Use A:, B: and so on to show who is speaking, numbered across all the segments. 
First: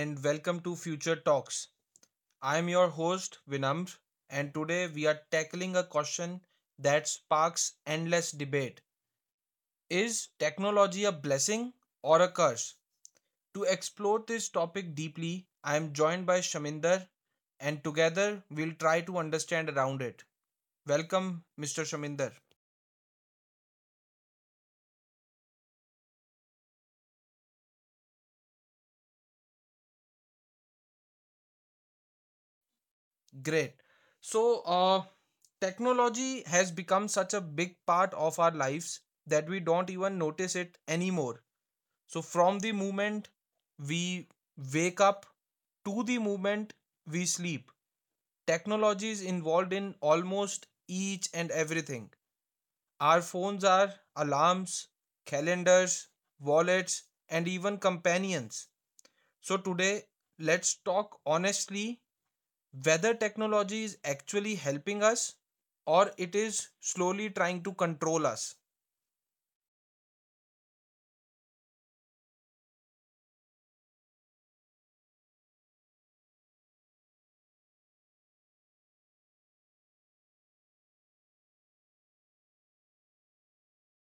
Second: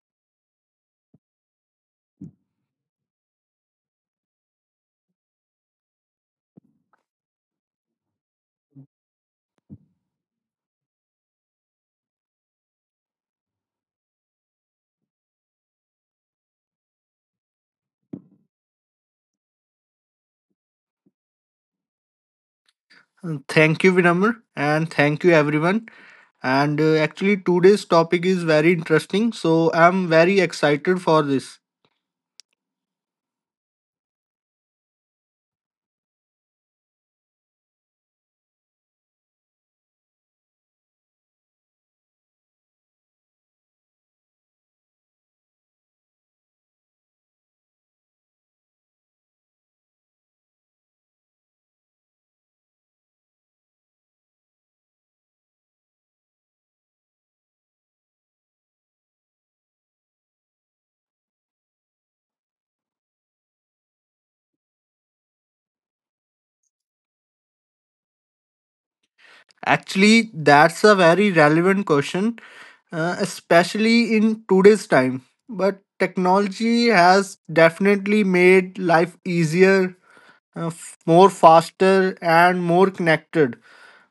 A: and welcome to Future Talks. I am your host, Vinamr, and today we are tackling a question that sparks endless debate. Is technology a blessing or a curse? To explore this topic deeply, I am joined by Shaminder, and together we'll try to understand around it. Welcome, Mr. Shaminder.
B: Thank you, Vinamr, and thank you, everyone. And actually, today's topic is very interesting, so I'm very excited for this.
A: Great. So, uh, Technology has become such a big part of our lives that we don't even notice it anymore. So, from the moment we wake up to the moment we sleep, technology is involved in almost each and everything. Our phones are alarms, calendars, wallets, and even companions. So, today, let's talk honestly whether technology is actually helping us or it is slowly trying to control us.
B: Actually, that's a very relevant question, especially in today's time. But technology has definitely made life easier, more faster, and more connected.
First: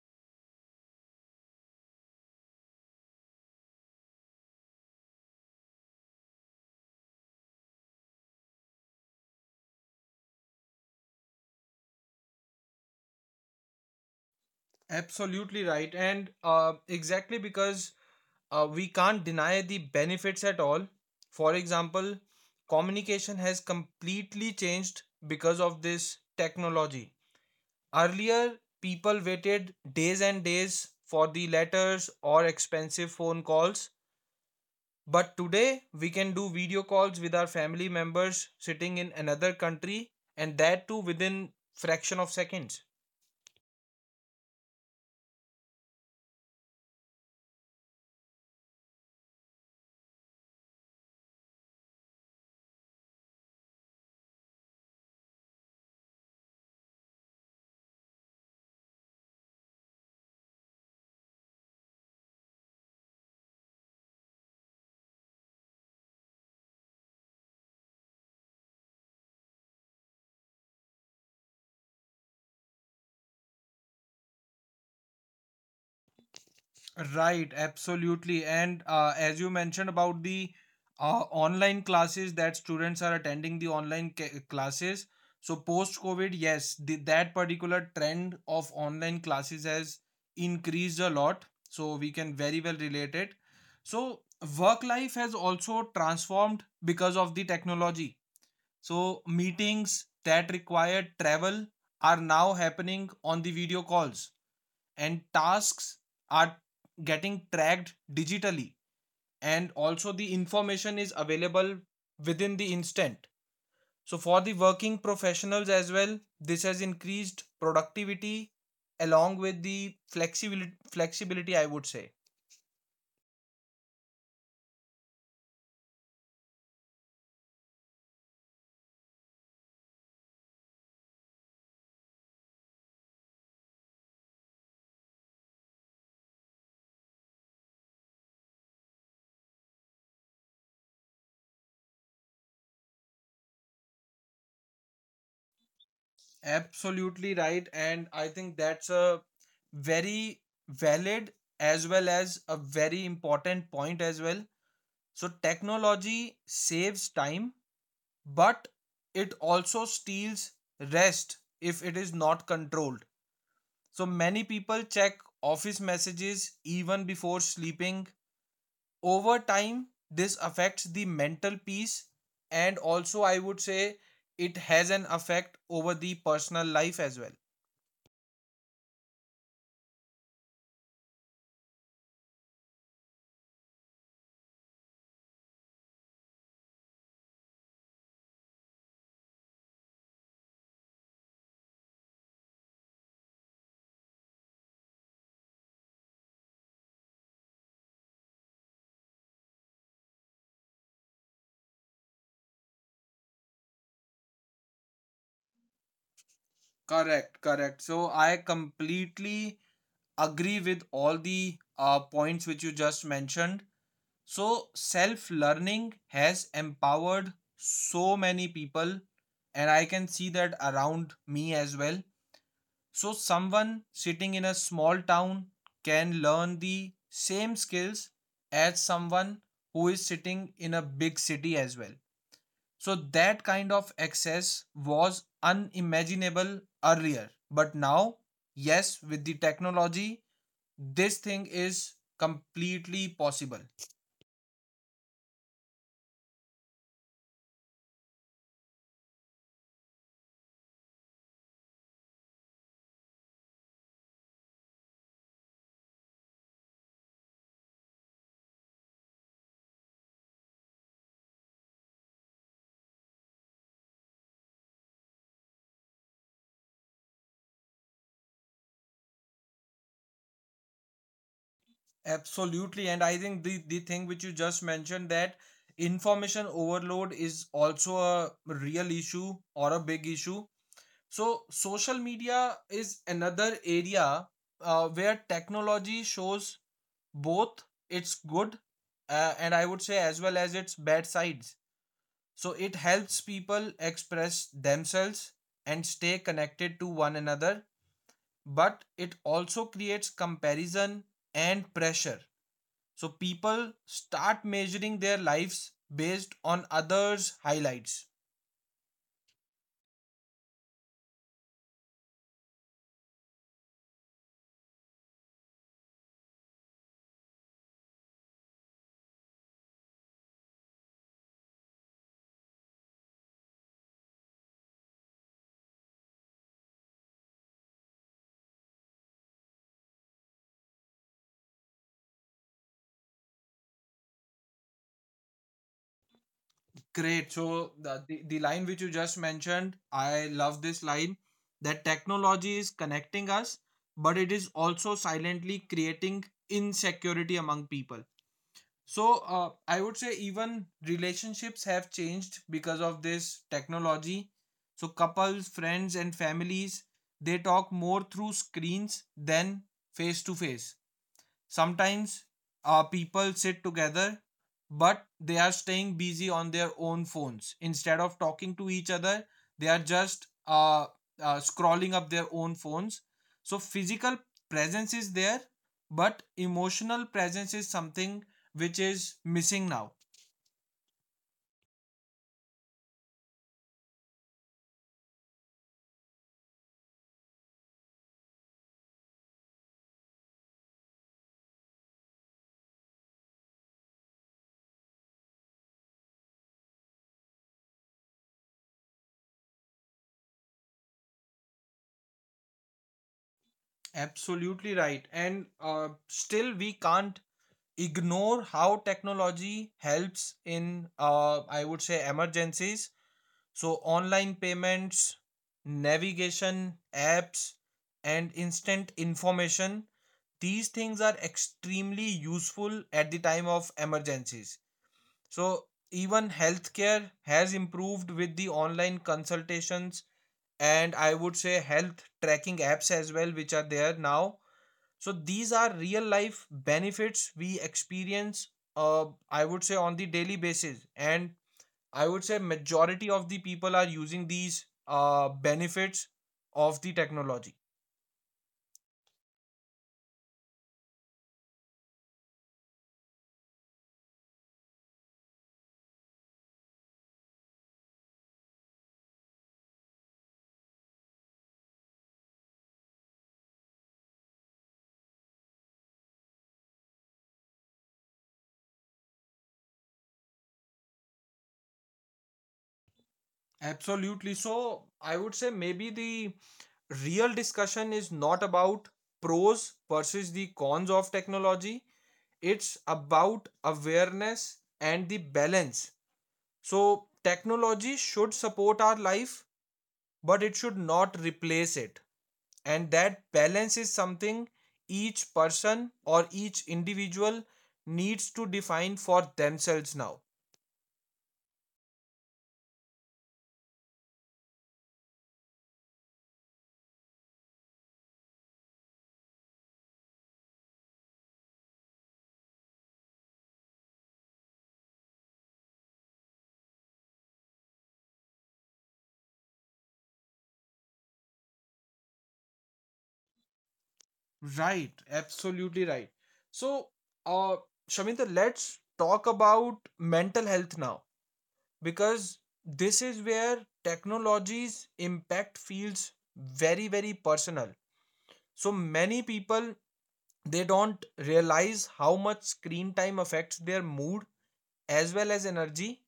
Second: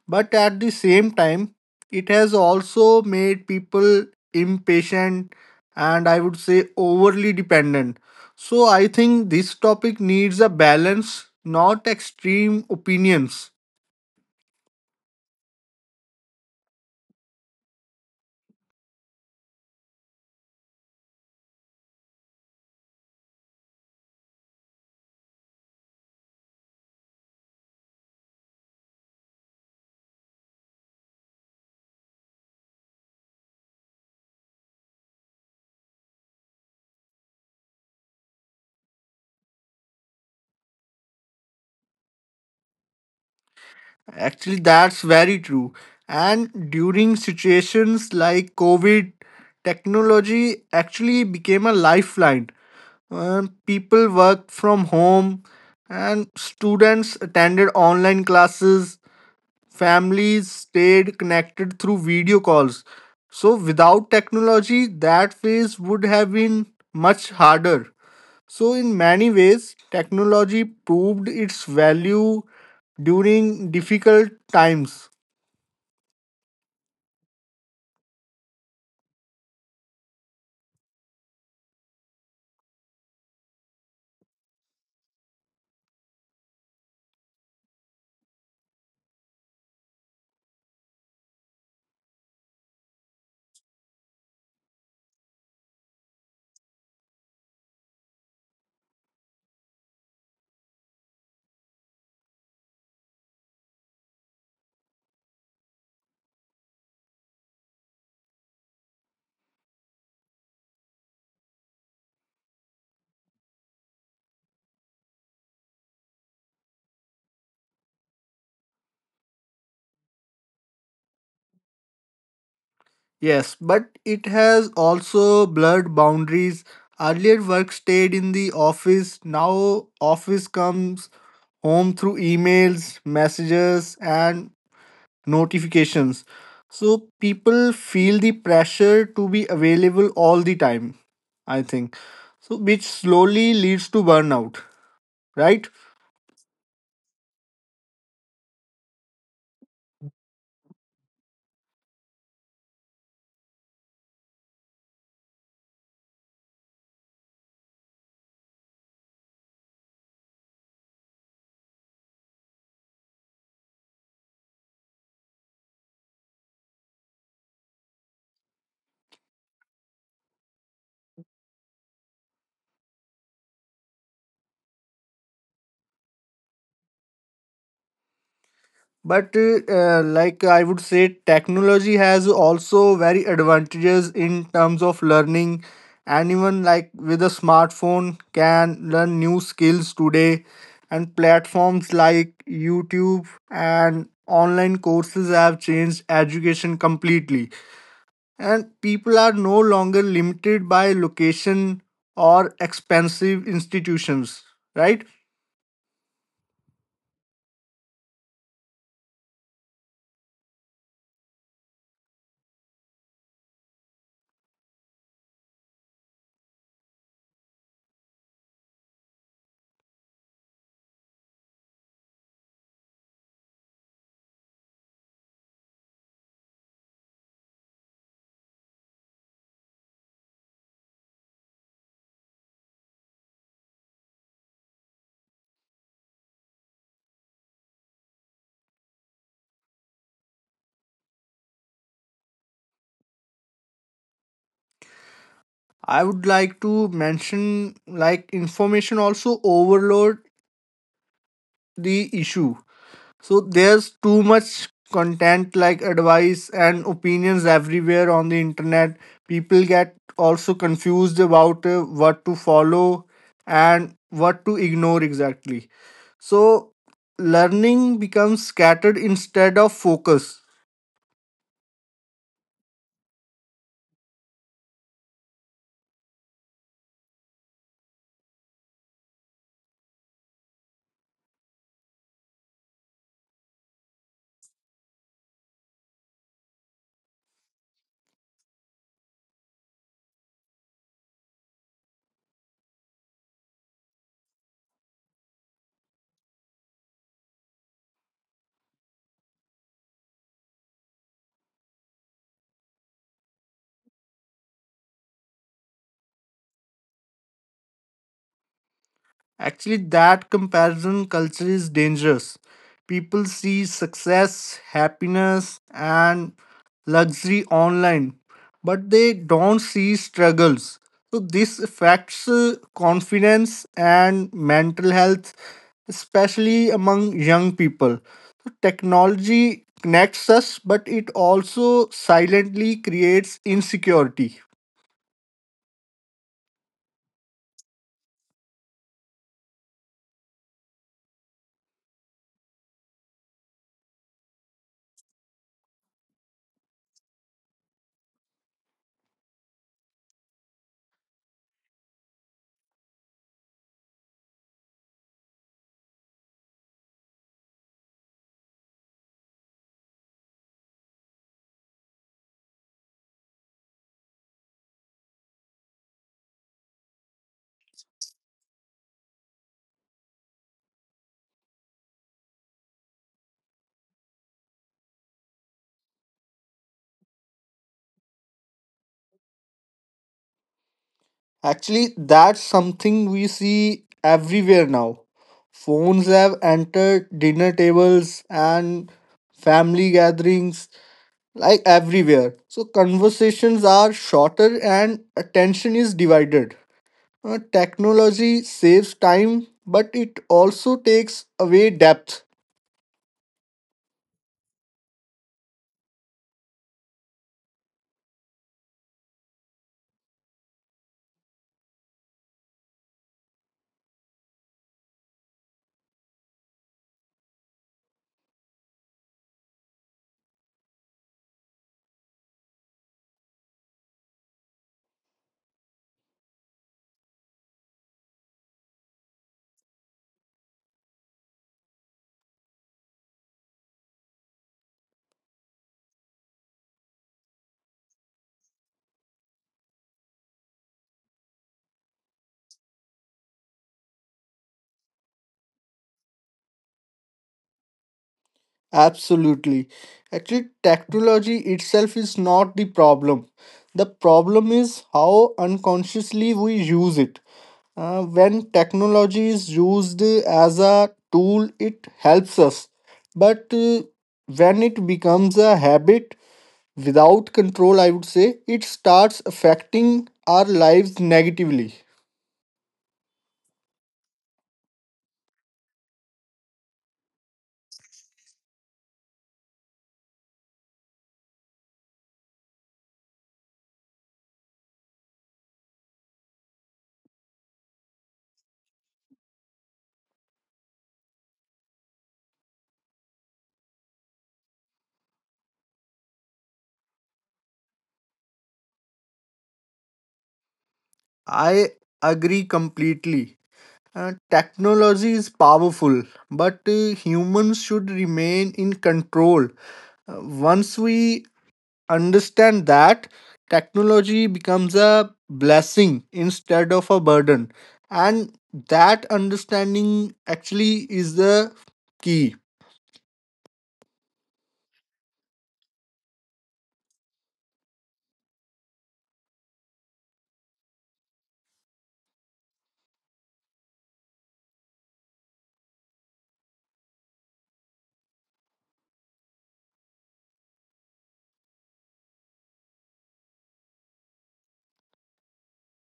B: But at the same time, it has also made people impatient and I would say overly dependent. So I think this topic needs a balance, not extreme opinions.
A: Absolutely right. And Exactly because we can't deny the benefits at all. For example, communication has completely changed because of this technology. Earlier, people waited days and days for the letters or expensive phone calls. But today we can do video calls with our family members sitting in another country and that too within fraction of seconds.
B: Actually, that's very true. And during situations like COVID, technology actually became a lifeline. People worked from home and students attended online classes, families stayed connected through video calls. So without technology, that phase would have been much harder. So in many ways, technology proved its value during difficult times.
A: Right, absolutely. And As you mentioned about the online classes, that students are attending the classes. So post COVID, yes, that particular trend of online classes has increased a lot. So we can very well relate it. So work life has also transformed because of the technology. So, meetings that required travel are now happening on the video calls, and tasks are getting tracked digitally. And also, the information is available within the instant. So, for the working professionals as well, this has increased productivity along with the flexibility, I would say.
B: Yes, but it has also blurred boundaries. Earlier work stayed in the office, now office comes home through emails, messages and notifications. So people feel the pressure to be available all the time, I think. So which slowly leads to burnout, right?
A: Absolutely right. And I think that's a very valid as well as a very important point as well. So, technology saves time, but it also steals rest if it is not controlled. So, many people check office messages even before sleeping. Over time, this affects the mental peace, and also, I would say, it has an effect over the personal life as well.
B: But Like I would say, technology has also very advantages in terms of learning. Anyone like with a smartphone can learn new skills today, and platforms like YouTube and online courses have changed education completely. And people are no longer limited by location or expensive institutions, right?
A: Correct, correct. So I completely agree with all the points which you just mentioned. So self learning has empowered so many people, and I can see that around me as well. So someone sitting in a small town can learn the same skills as someone who is sitting in a big city as well. So that kind of access was unimaginable earlier. But now, yes, with the technology, this thing is completely possible.
B: I would like to mention like information also overload the issue. So there's too much content like advice and opinions everywhere on the internet. People get also confused about what to follow and what to ignore exactly. So learning becomes scattered instead of focus.
A: Absolutely. And I think the thing which you just mentioned, that information overload is also a real issue or a big issue. So social media is another area where technology shows both its good and I would say as well as its bad sides. So it helps people express themselves and stay connected to one another, but it also creates comparison and pressure. So people start measuring their lives based on others' highlights.
B: Actually, that comparison culture is dangerous. People see success, happiness, and luxury online, but they don't see struggles. So, this affects confidence and mental health, especially among young people. Technology connects us, but it also silently creates insecurity.
A: Great. So the line which you just mentioned, I love this line, that technology is connecting us, but it is also silently creating insecurity among people. So I would say even relationships have changed because of this technology. So couples, friends, and families, they talk more through screens than face to face. Sometimes people sit together, but they are staying busy on their own phones. Instead of talking to each other, they are just scrolling up their own phones. So, physical presence is there, but emotional presence is something which is missing now.
B: Actually, that's something we see everywhere now. Phones have entered dinner tables and family gatherings, like everywhere. So, conversations are shorter and attention is divided. Technology saves time, but it also takes away depth.
A: Absolutely right. And Still, we can't ignore how technology helps in, I would say, emergencies. So, online payments, navigation, apps, and instant information, these things are extremely useful at the time of emergencies. So, even healthcare has improved with the online consultations, and I would say health tracking apps as well, which are there now. So, these are real life benefits we experience, I would say, on the daily basis. And I would say majority of the people are using these benefits of the technology.
B: Absolutely. Actually, technology itself is not the problem. The problem is how unconsciously we use it. When technology is used as a tool, it helps us. But when it becomes a habit without control, I would say, it starts affecting our lives negatively.
A: Absolutely. So I would say maybe the real discussion is not about pros versus the cons of technology. It's about awareness and the balance. So technology should support our life, but it should not replace it. And that balance is something each person or each individual needs to define for themselves now.
B: I agree completely. Technology is powerful, but humans should remain in control. Once we understand that, technology becomes a blessing instead of a burden. And that understanding actually is the key.
A: Right, absolutely right. So uh Shamita, let's talk about mental health now, because this is where technology's impact feels very, very personal. So many people, they don't realize how much screen time affects their mood as well as energy,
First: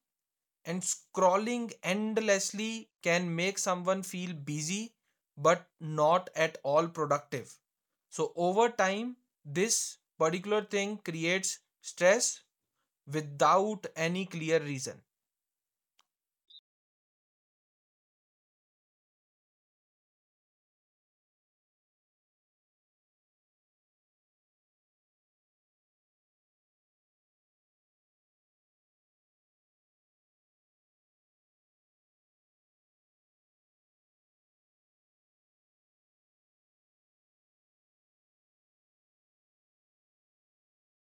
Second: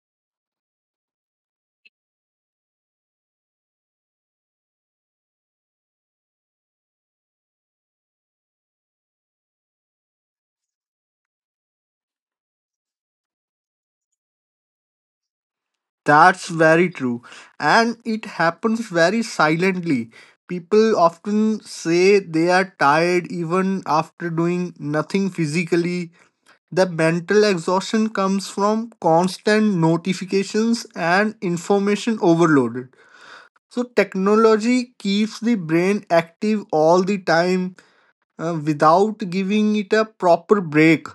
A: and scrolling endlessly can make someone feel busy but not at all productive. So, over time, this particular thing creates stress without any clear reason.
B: That's very true. And it happens very silently. People often say they are tired even after doing nothing physically. The mental exhaustion comes from constant notifications and information overloaded. So, technology keeps the brain active all the time without giving it a proper break.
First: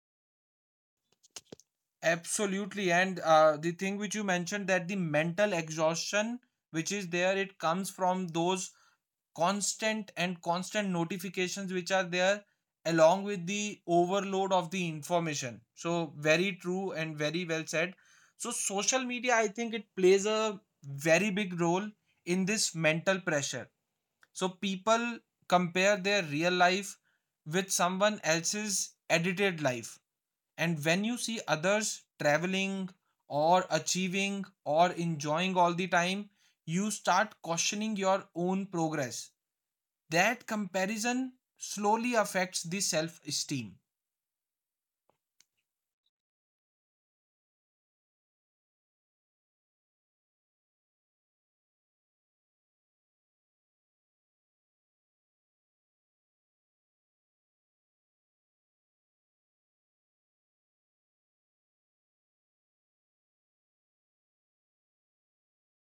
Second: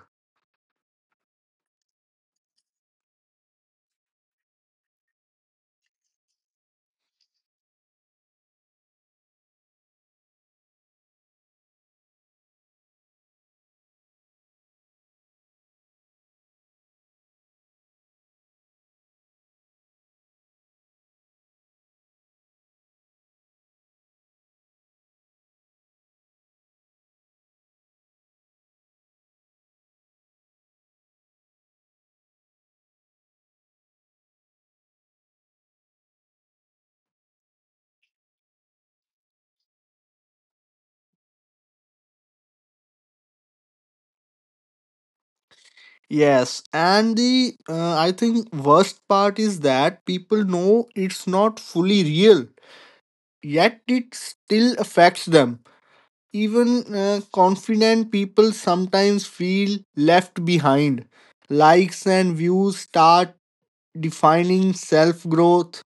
A: Absolutely. And The thing which you mentioned, that the mental exhaustion which is there, it comes from those constant and constant notifications which are there along with the overload of the information. So very true and very well said. So social media, I think, it plays a very big role in this mental pressure. So people compare their real life with someone else's edited life, and when you see others traveling or achieving or enjoying all the time, you start questioning your own progress. That comparison slowly affects the self esteem.
B: Yes, and the I think worst part is that people know it's not fully real, yet it still affects them. Even confident people sometimes feel left behind. Likes and views start defining self growth,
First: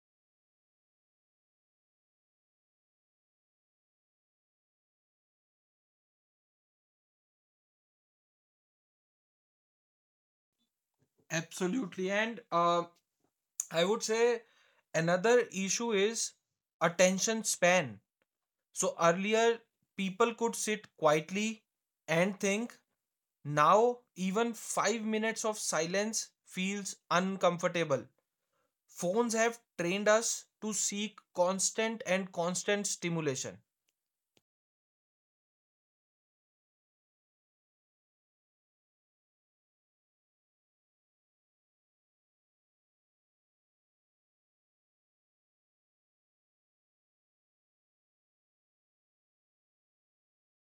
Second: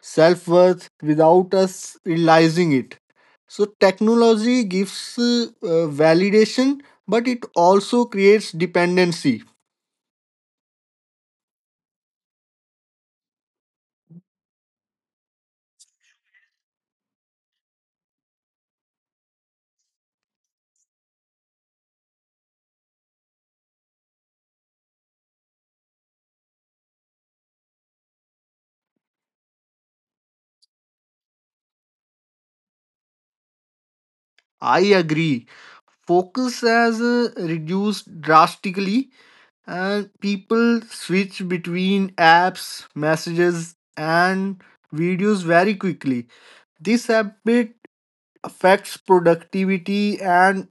B: self worth without us realizing it. So, technology gives validation, but it also creates dependency.
A: Absolutely. And uh, i would say another issue is attention span. So earlier people could sit quietly and think. Now even 5 minutes of silence feels uncomfortable. Phones have trained us to seek constant and constant stimulation.
B: I agree. Focus has reduced drastically and people switch between apps, messages, and videos very quickly. This habit affects productivity and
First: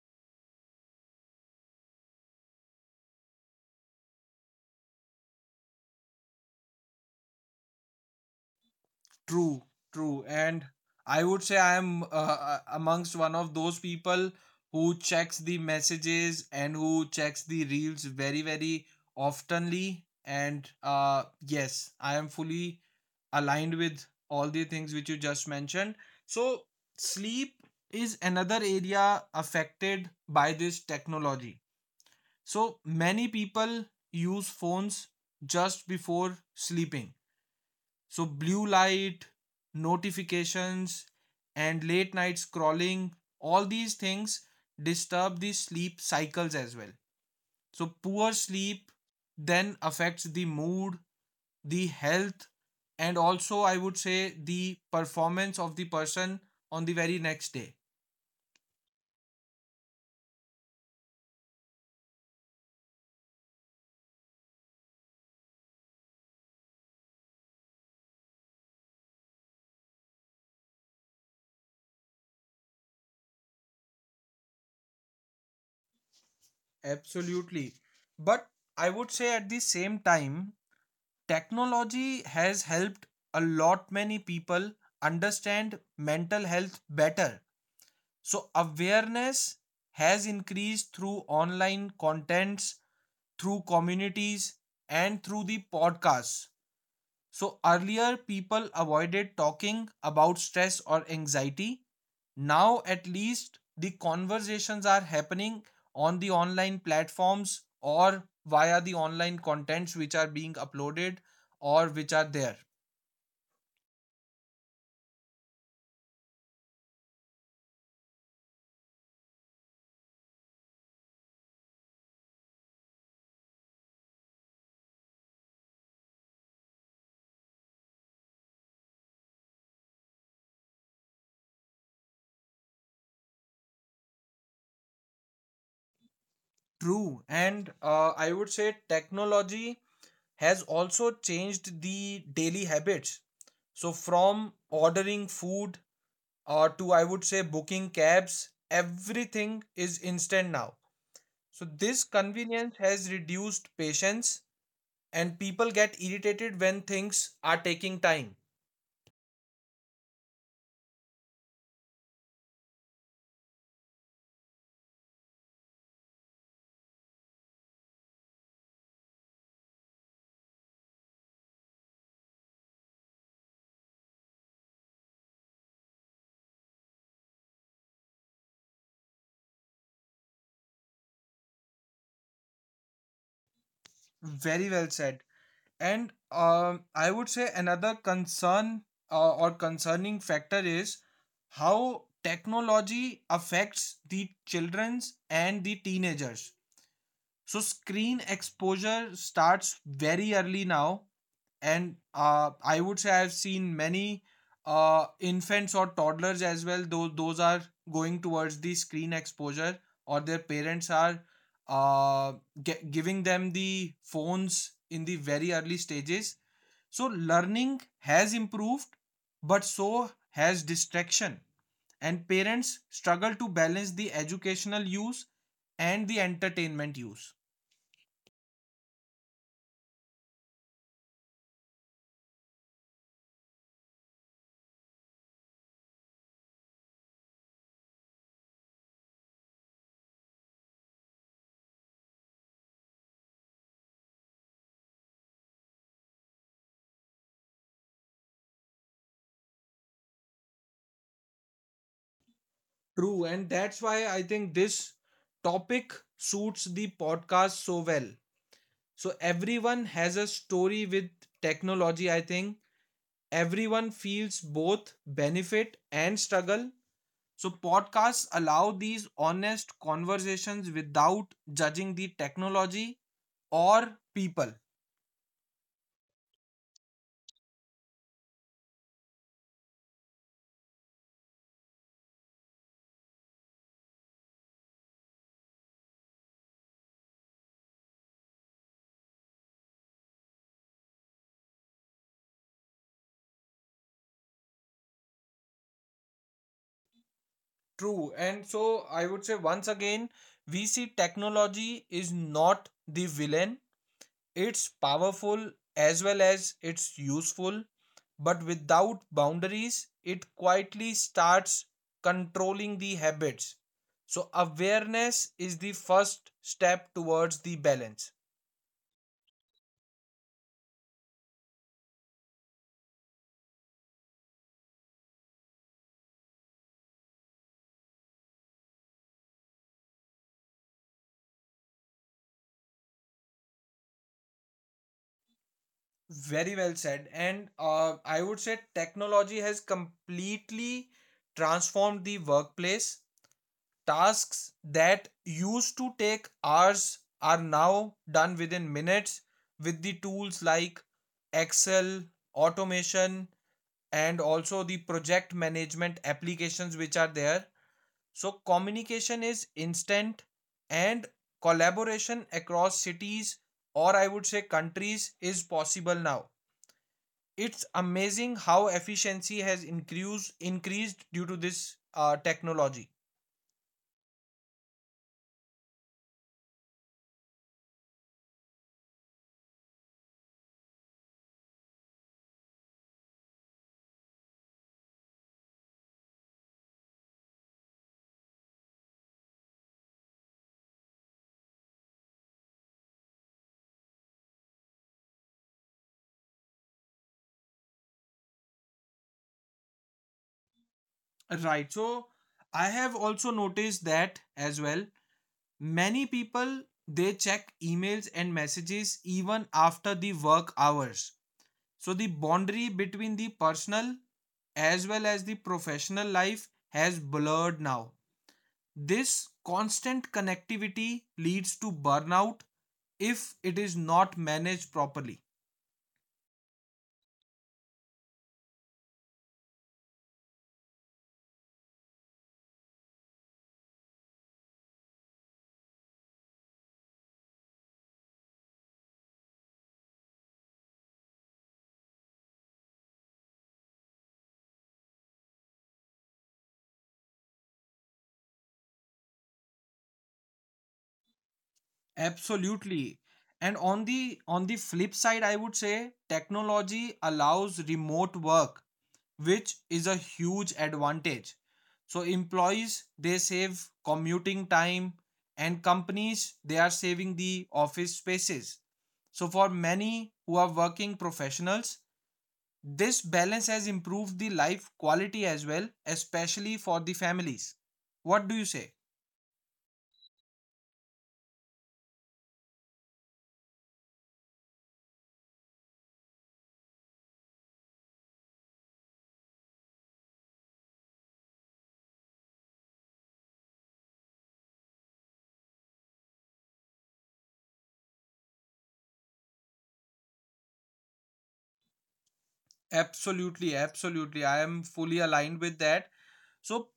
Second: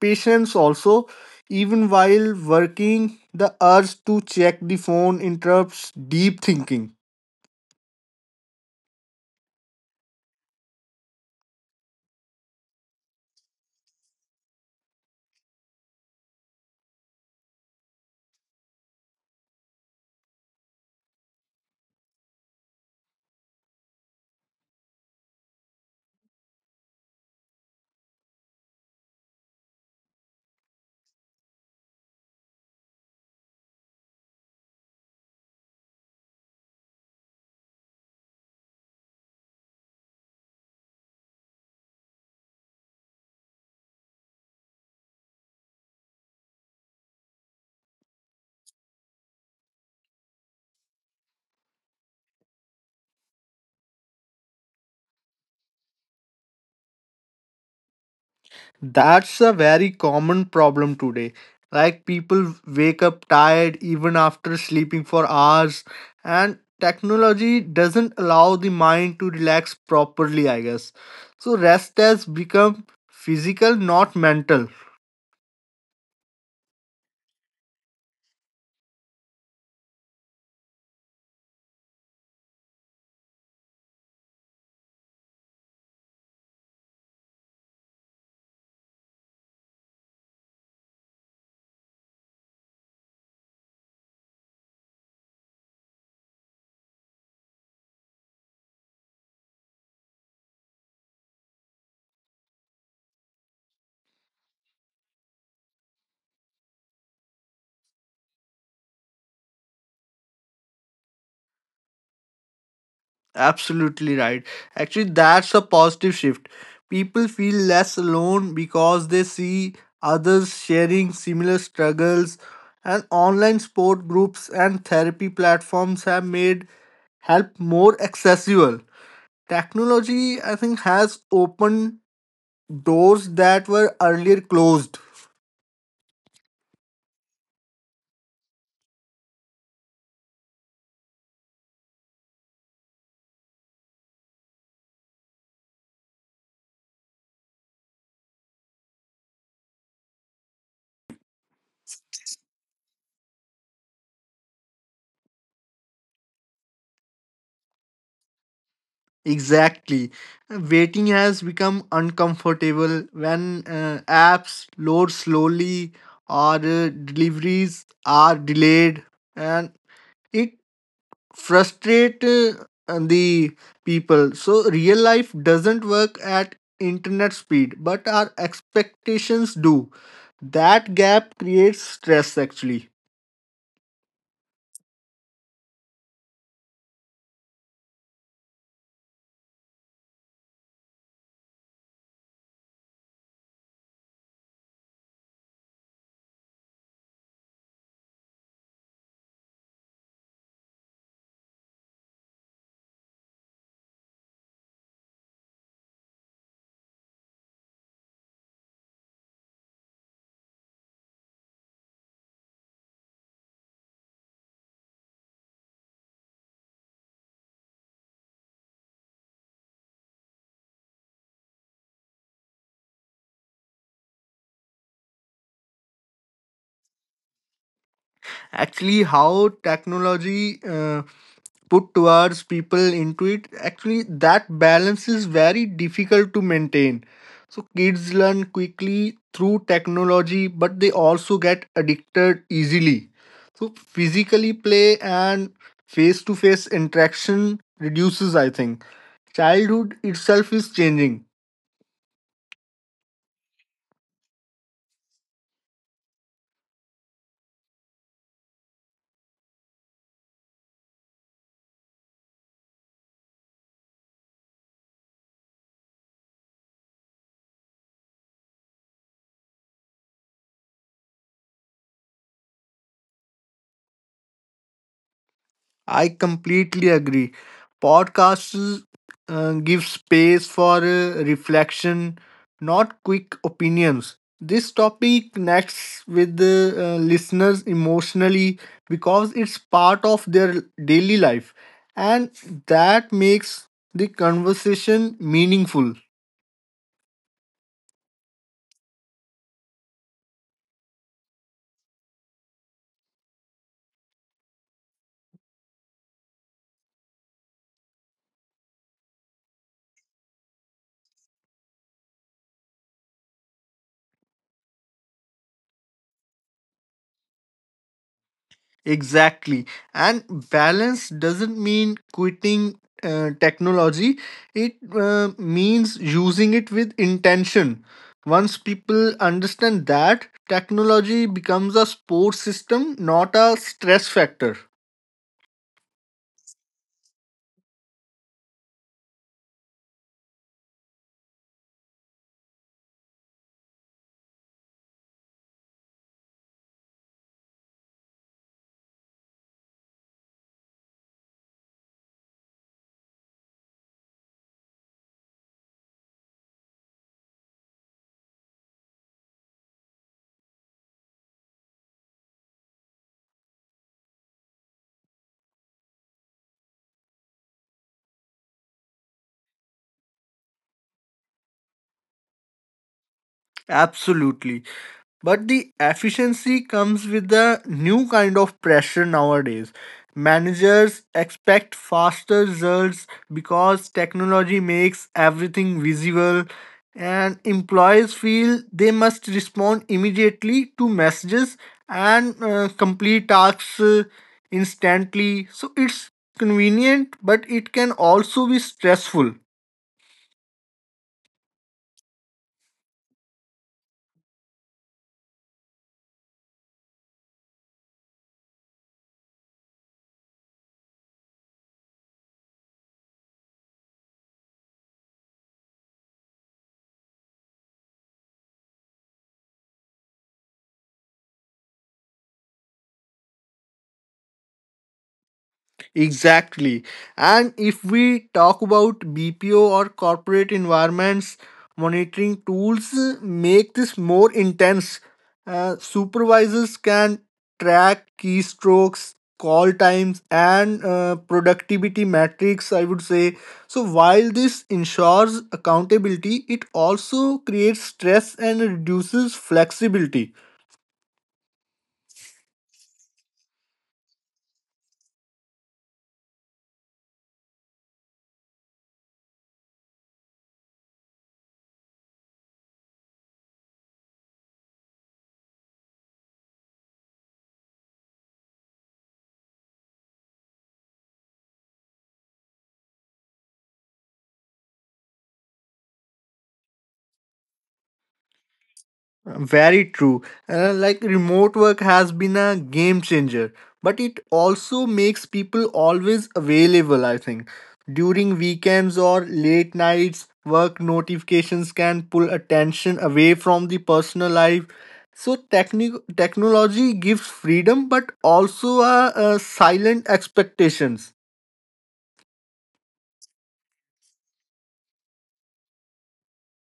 B: patience also. Even while working, the urge to check the phone interrupts deep thinking.
A: True, true. And I would say I am amongst one of those people who checks the messages and who checks the reels very, very oftenly. And Yes, I am fully aligned with all the things which you just mentioned. So, sleep is another area affected by this technology. So, many people use phones just before sleeping. So, blue light, notifications, and late night scrolling, all these things disturb the sleep cycles as well. So, poor sleep then affects the mood, the health, and also I would say the performance of the person on the very next day.
B: That's a very common problem today. Like people wake up tired even after sleeping for hours, and technology doesn't allow the mind to relax properly, I guess. So, rest has become physical, not mental.
A: Absolutely. But I would say at the same time, technology has helped a lot many people understand mental health better. So, awareness has increased through online contents, through communities, and through the podcasts. So, earlier people avoided talking about stress or anxiety. Now, at least, the conversations are happening on the online platforms or via the online contents which are being uploaded or which are there.
B: Absolutely right. Actually, that's a positive shift. People feel less alone because they see others sharing similar struggles, and online support groups and therapy platforms have made help more accessible. Technology, I think, has opened doors that were earlier closed.
A: True. And I would say technology has also changed the daily habits. So, from ordering food or to I would say booking cabs, everything is instant now. So, this convenience has reduced patience and people get irritated when things are taking time.
B: Exactly. Waiting has become uncomfortable when apps load slowly or deliveries are delayed, and it frustrate the people. So real life doesn't work at internet speed, but our expectations do. That gap creates stress actually.
A: Very well said. And I would say another concern or concerning factor is how technology affects the children's and the teenagers. So screen exposure starts very early now, and I would say I've seen many infants or toddlers as well, though those are going towards the screen exposure, or their parents are uh, giving them the phones in the very early stages. So learning has improved, but so has distraction, and parents struggle to balance the educational use and the entertainment use.
B: Actually, how technology put towards people into it, actually that balance is very difficult to maintain. So kids learn quickly through technology but they also get addicted easily. So physically play and face to face interaction reduces. I think childhood itself is changing.
A: True, and that's why I think this topic suits the podcast so well. So, everyone has a story with technology, I think. Everyone feels both benefit and struggle. So, podcasts allow these honest conversations without judging the technology or people.
B: I completely agree. Podcasts give space for reflection, not quick opinions. This topic connects with the listeners emotionally because it's part of their daily life, and that makes the conversation meaningful.
A: True, and so I would say once again, we see technology is not the villain. It's powerful as well as it's useful, but without boundaries, it quietly starts controlling the habits. So, awareness is the first step towards the balance.
B: Exactly. And balance doesn't mean quitting technology, it means using it with intention. Once people understand that, technology becomes a support system, not a stress factor.
A: Very well said. And I would say technology has completely transformed the workplace. Tasks that used to take hours are now done within minutes with the tools like Excel, automation, and also the project management applications which are there. So, communication is instant and collaboration across cities or I would say countries is possible now. It's amazing how efficiency has increased due to this technology.
B: Absolutely. But the efficiency comes with a new kind of pressure nowadays. Managers expect faster results because technology makes everything visible, and employees feel they must respond immediately to messages and complete tasks instantly. So it's convenient, but it can also be stressful.
A: Right. So I have also noticed that as well. Many people, they check emails and messages even after the work hours. So the boundary between the personal as well as the professional life has blurred now. This constant connectivity leads to burnout if it is not managed properly.
B: Exactly. And if we talk about BPO or corporate environments, monitoring tools make this more intense. Supervisors can track keystrokes, call times, and productivity metrics, I would say. So, while this ensures accountability, it also creates stress and reduces flexibility.
A: Absolutely. And on the flip side, I would say technology allows remote work, which is a huge advantage. So employees, they save commuting time, and companies, they are saving the office spaces. So for many who are working professionals, this balance has improved the life quality as well, especially for the families. What do you say?
B: Very true. Like remote work has been a game changer, but it also makes people always available, I think. During weekends or late nights, work notifications can pull attention away from the personal life. So technology gives freedom but also a silent expectations.
A: Absolutely, absolutely, I am fully aligned with that. So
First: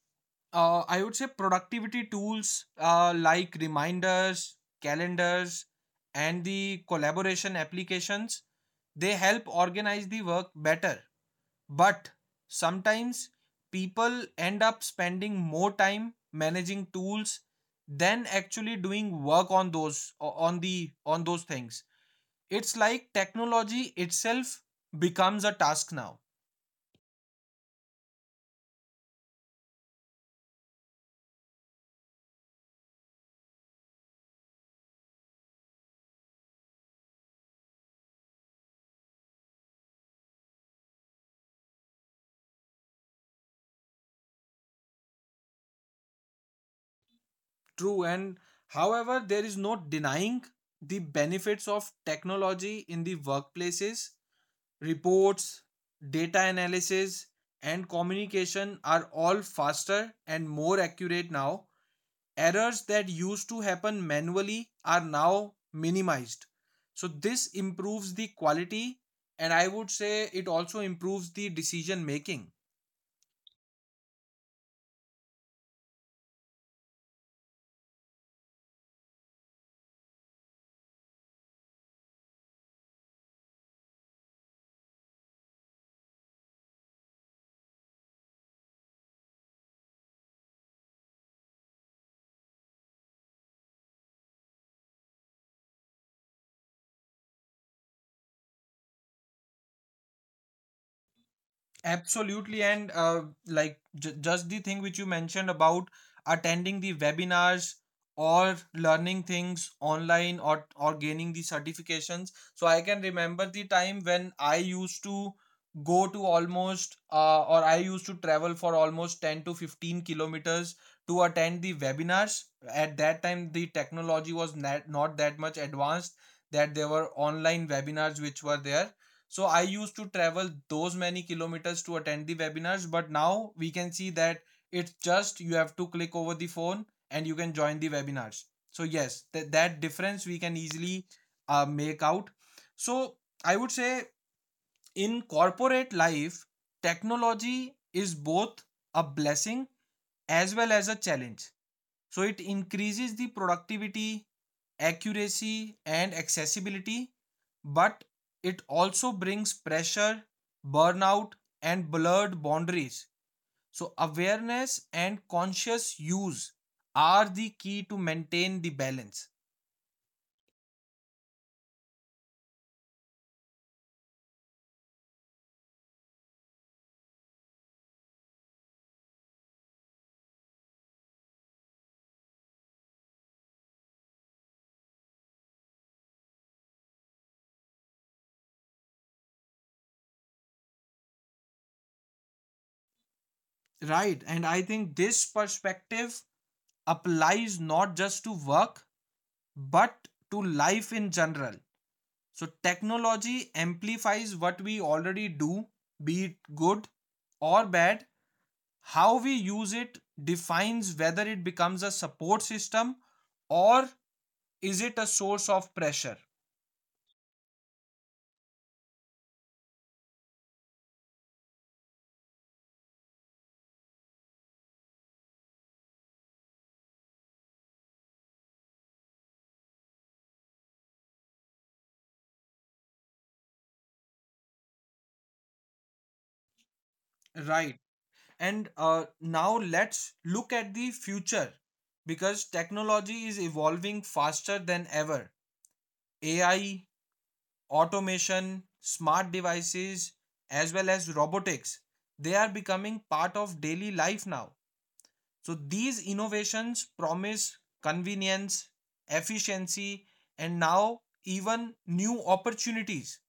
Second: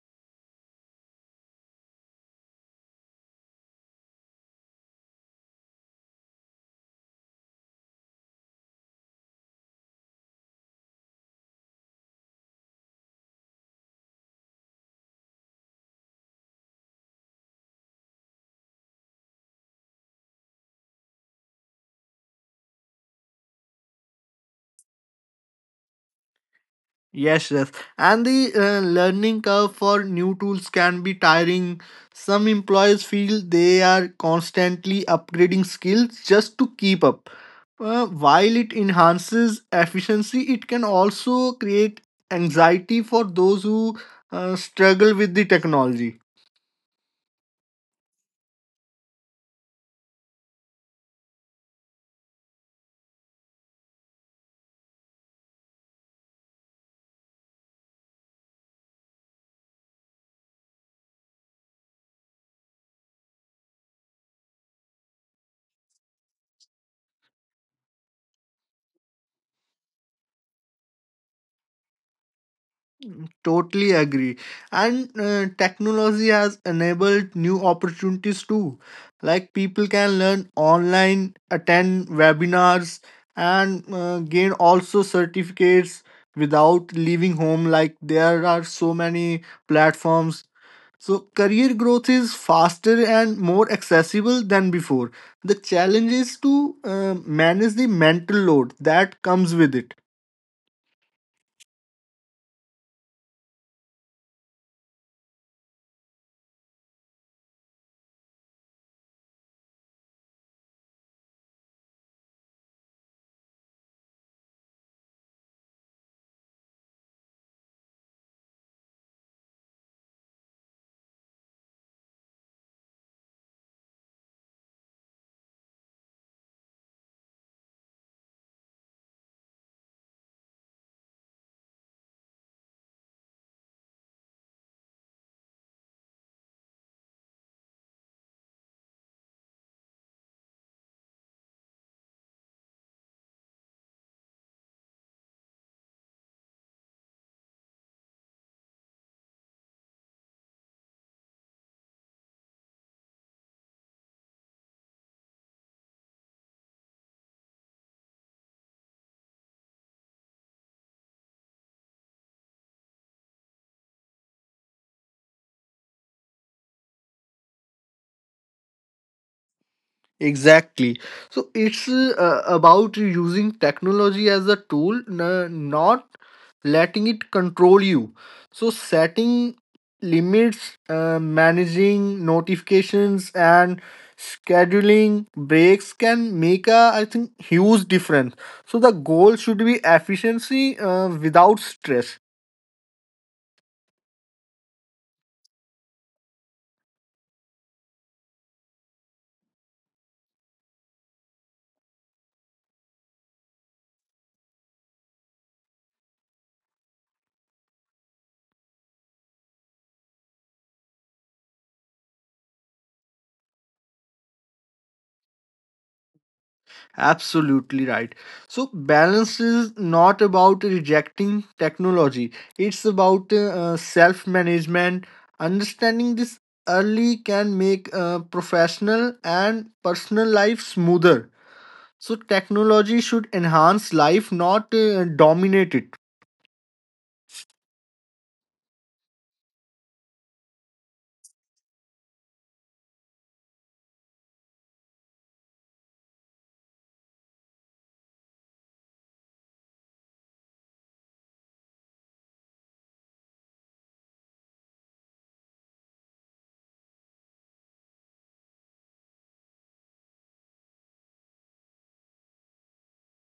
A: I would say productivity tools like reminders, calendars, and the collaboration applications, They help organize the work better. But sometimes people end up spending more time managing tools than actually doing work on those on the on those things. It's like technology itself becomes a task now.
B: Yes, yes. And the learning curve for new tools can be tiring. Some employers feel they are constantly upgrading skills just to keep up. While it enhances efficiency, it can also create anxiety for those who struggle with the technology.
A: True, and however, there is no denying the benefits of technology in the workplaces. Reports, data analysis, and communication are all faster and more accurate now. Errors that used to happen manually are now minimized. So, this improves the quality, and I would say it also improves the decision making.
B: Totally agree. And technology has enabled new opportunities too. Like people can learn online, attend webinars, and gain also certificates without leaving home. Like there are so many platforms. So career growth is faster and more accessible than before. The challenge is to manage the mental load that comes with it.
A: Absolutely, and like just the thing which you mentioned about attending the webinars or learning things online or gaining the certifications. So I can remember the time when I used to go to almost or I used to travel for almost 10 to 15 kilometers to attend the webinars. At that time, the technology was not that much advanced that there were online webinars which were there, so I used to travel those many kilometers to attend the webinars, but now we can see that it's just you have to click over the phone and you can join the webinars. So yes, that difference we can easily make out. So I would say in corporate life, technology is both a blessing as well as a challenge. So it increases the productivity, accuracy, and accessibility, but it also brings pressure, burnout, and blurred boundaries. So, awareness and conscious use are the key to maintain the balance.
B: Exactly. So it's about using technology as a tool, not letting it control you. So setting limits, managing notifications, and scheduling breaks can make a, I think, huge difference. So the goal should be efficiency without stress.
A: Right. And I think this perspective applies not just to work, but to life in general. So, technology amplifies what we already do, be it good or bad. How we use it defines whether it becomes a support system or is it a source of pressure.
B: Absolutely right. So, balance is not about rejecting technology, it's about self management. Understanding this early can make professional and personal life smoother. So, technology should enhance life, not dominate it.
A: Right, and now let's look at the future, because technology is evolving faster than ever. AI, automation, smart devices, as well as robotics, they are becoming part of daily life now. So these innovations promise convenience, efficiency, and now even new opportunities,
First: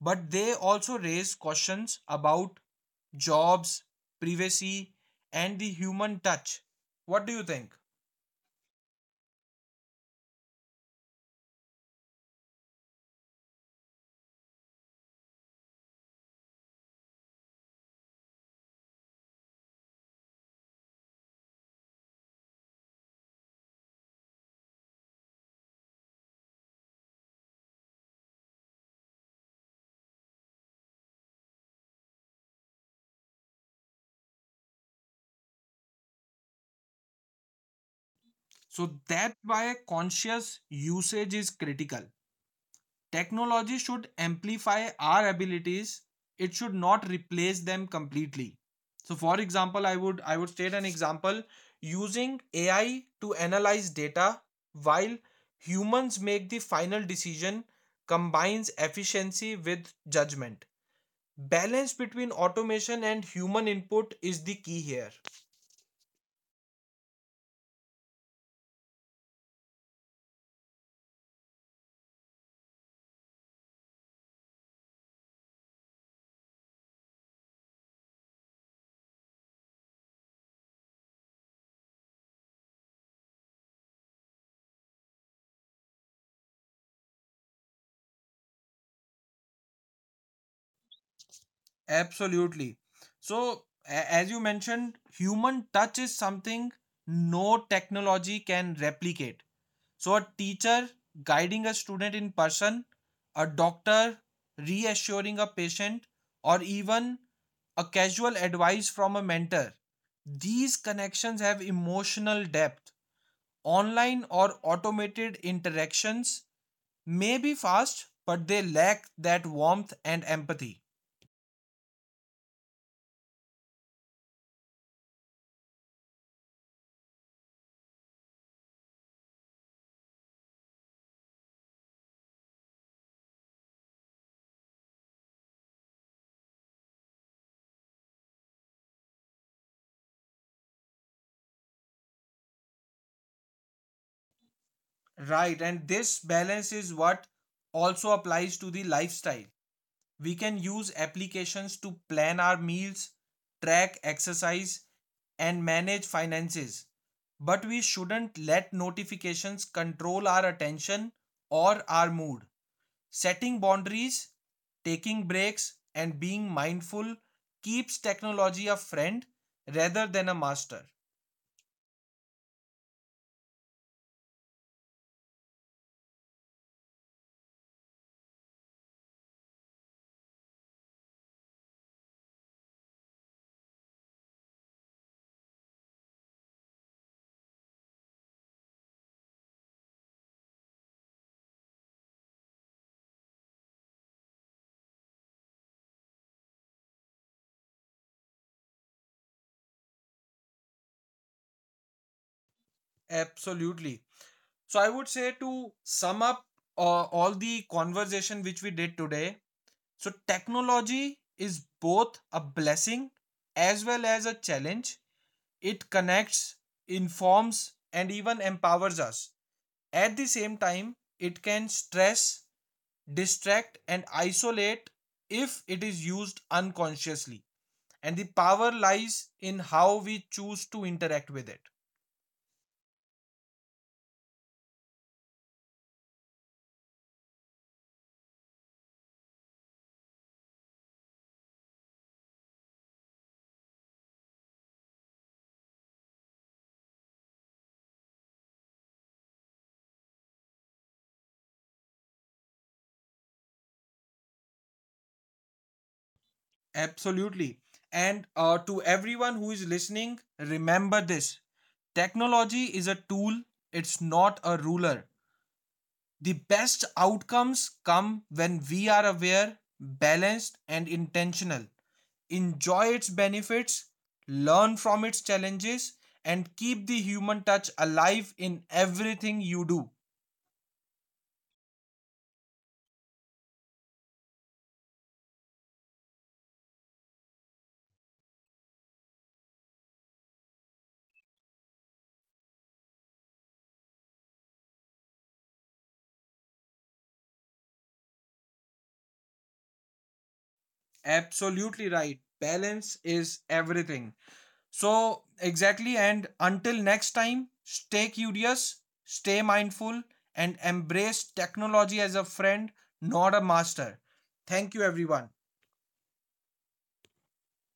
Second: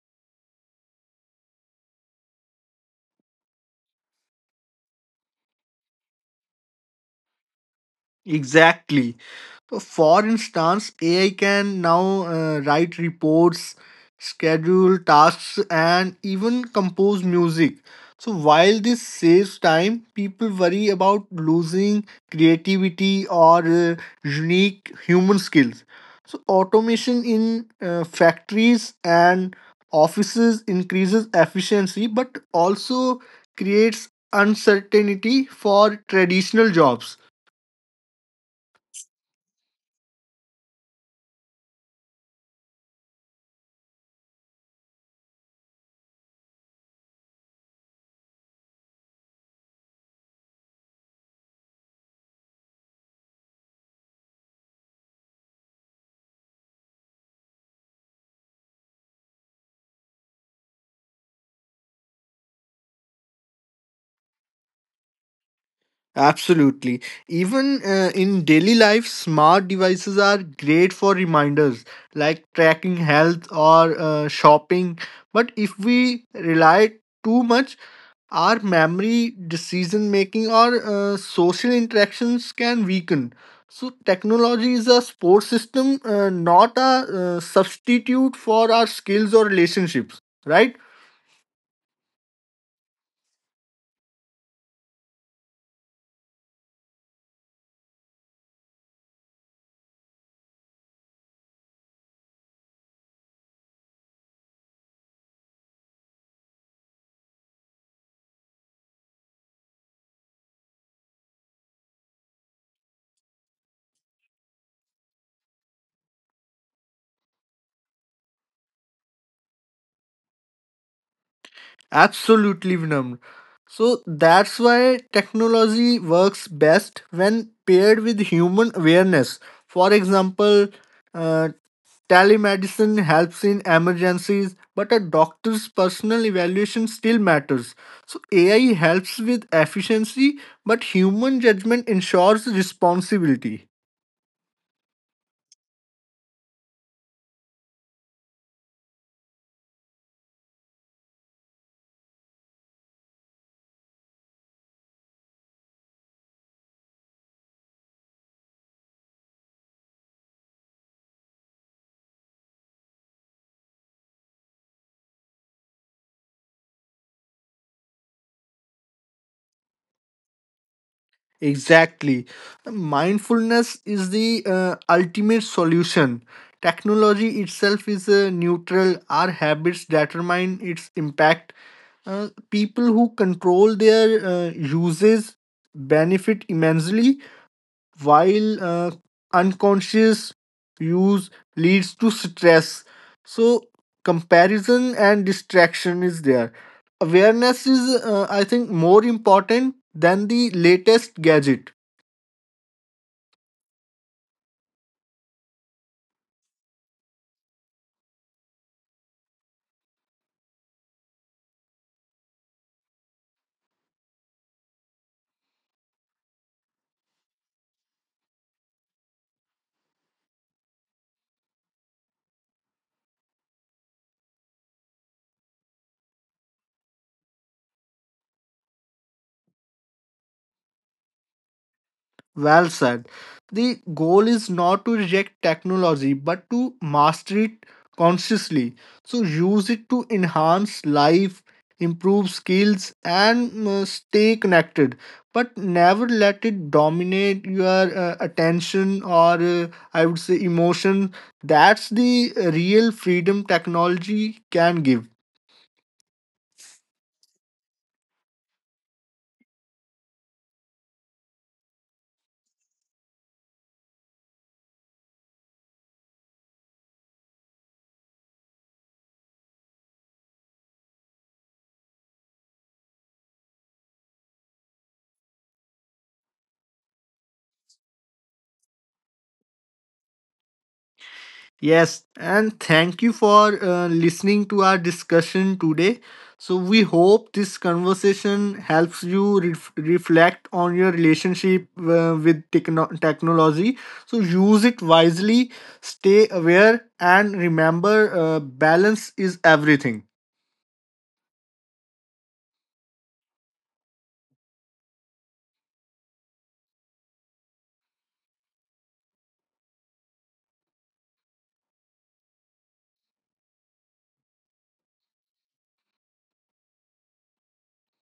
A: but they also raise questions about jobs, privacy, and the human touch. What do you think?
B: Exactly. For instance, AI can now write reports, schedule tasks, and even compose music. So, while this saves time, people worry about losing creativity or unique human skills. So, automation in factories and offices increases efficiency but also creates uncertainty for traditional jobs.
A: So that's why conscious usage is critical. Technology should amplify our abilities. It should not replace them completely. So for example, I would state an example: using AI to analyze data while humans make the final decision combines efficiency with judgment. Balance between automation and human input is the key here.
B: Absolutely. Even in daily life, smart devices are great for reminders like tracking health or shopping. But if we rely too much, our memory, decision making, or social interactions can weaken. So, technology is a support system, not a substitute for our skills or relationships, right?
A: Absolutely. So as you mentioned, human touch is something no technology can replicate. So a teacher guiding a student in person, a doctor reassuring a patient, or even a casual advice from a mentor, these connections have emotional depth. Online or automated interactions may be fast, but they lack that warmth and empathy.
B: Absolutely numbed. So that's why technology works best when paired with human awareness. For example, uh, telemedicine helps in emergencies, but a doctor's personal evaluation still matters. So AI helps with efficiency, but human judgment ensures responsibility.
A: Right, and this balance is what also applies to the lifestyle. We can use applications to plan our meals, track exercise, and manage finances. But we shouldn't let notifications control our attention or our mood. Setting boundaries, taking breaks, and being mindful keeps technology a friend rather than a master.
B: Exactly. Mindfulness is the ultimate solution. Technology itself is neutral. Our habits determine its impact. People who control their uses benefit immensely, while unconscious use leads to stress. So, comparison and distraction is there. Awareness is, I think, more important than the latest gadget.
A: Absolutely. So I would say, to sum up all the conversation which we did today, so technology is both a blessing as well as a challenge. It connects, informs, and even empowers us. At the same time, it can stress, distract, and isolate if it is used unconsciously. And the power lies in how we choose to interact with it.
B: Well said. The goal is not to reject technology but to master it consciously. So use it to enhance life, improve skills, and stay connected. But never let it dominate your attention or I would say emotion. That's the real freedom technology can give.
A: Absolutely. And to everyone who is listening, remember this: technology is a tool, it's not a ruler. The best outcomes come when we are aware, balanced, and intentional. Enjoy its benefits, learn from its challenges, and keep the human touch alive in everything you do.
B: Yes, and thank you for listening to our discussion today. So, we hope this conversation helps you reflect on your relationship with technology. So, use it wisely, stay aware, and remember balance is everything.
A: Absolutely right. Balance is everything. So, exactly. And until next time, stay curious, stay mindful, and embrace technology as a friend, not a master. Thank you, everyone.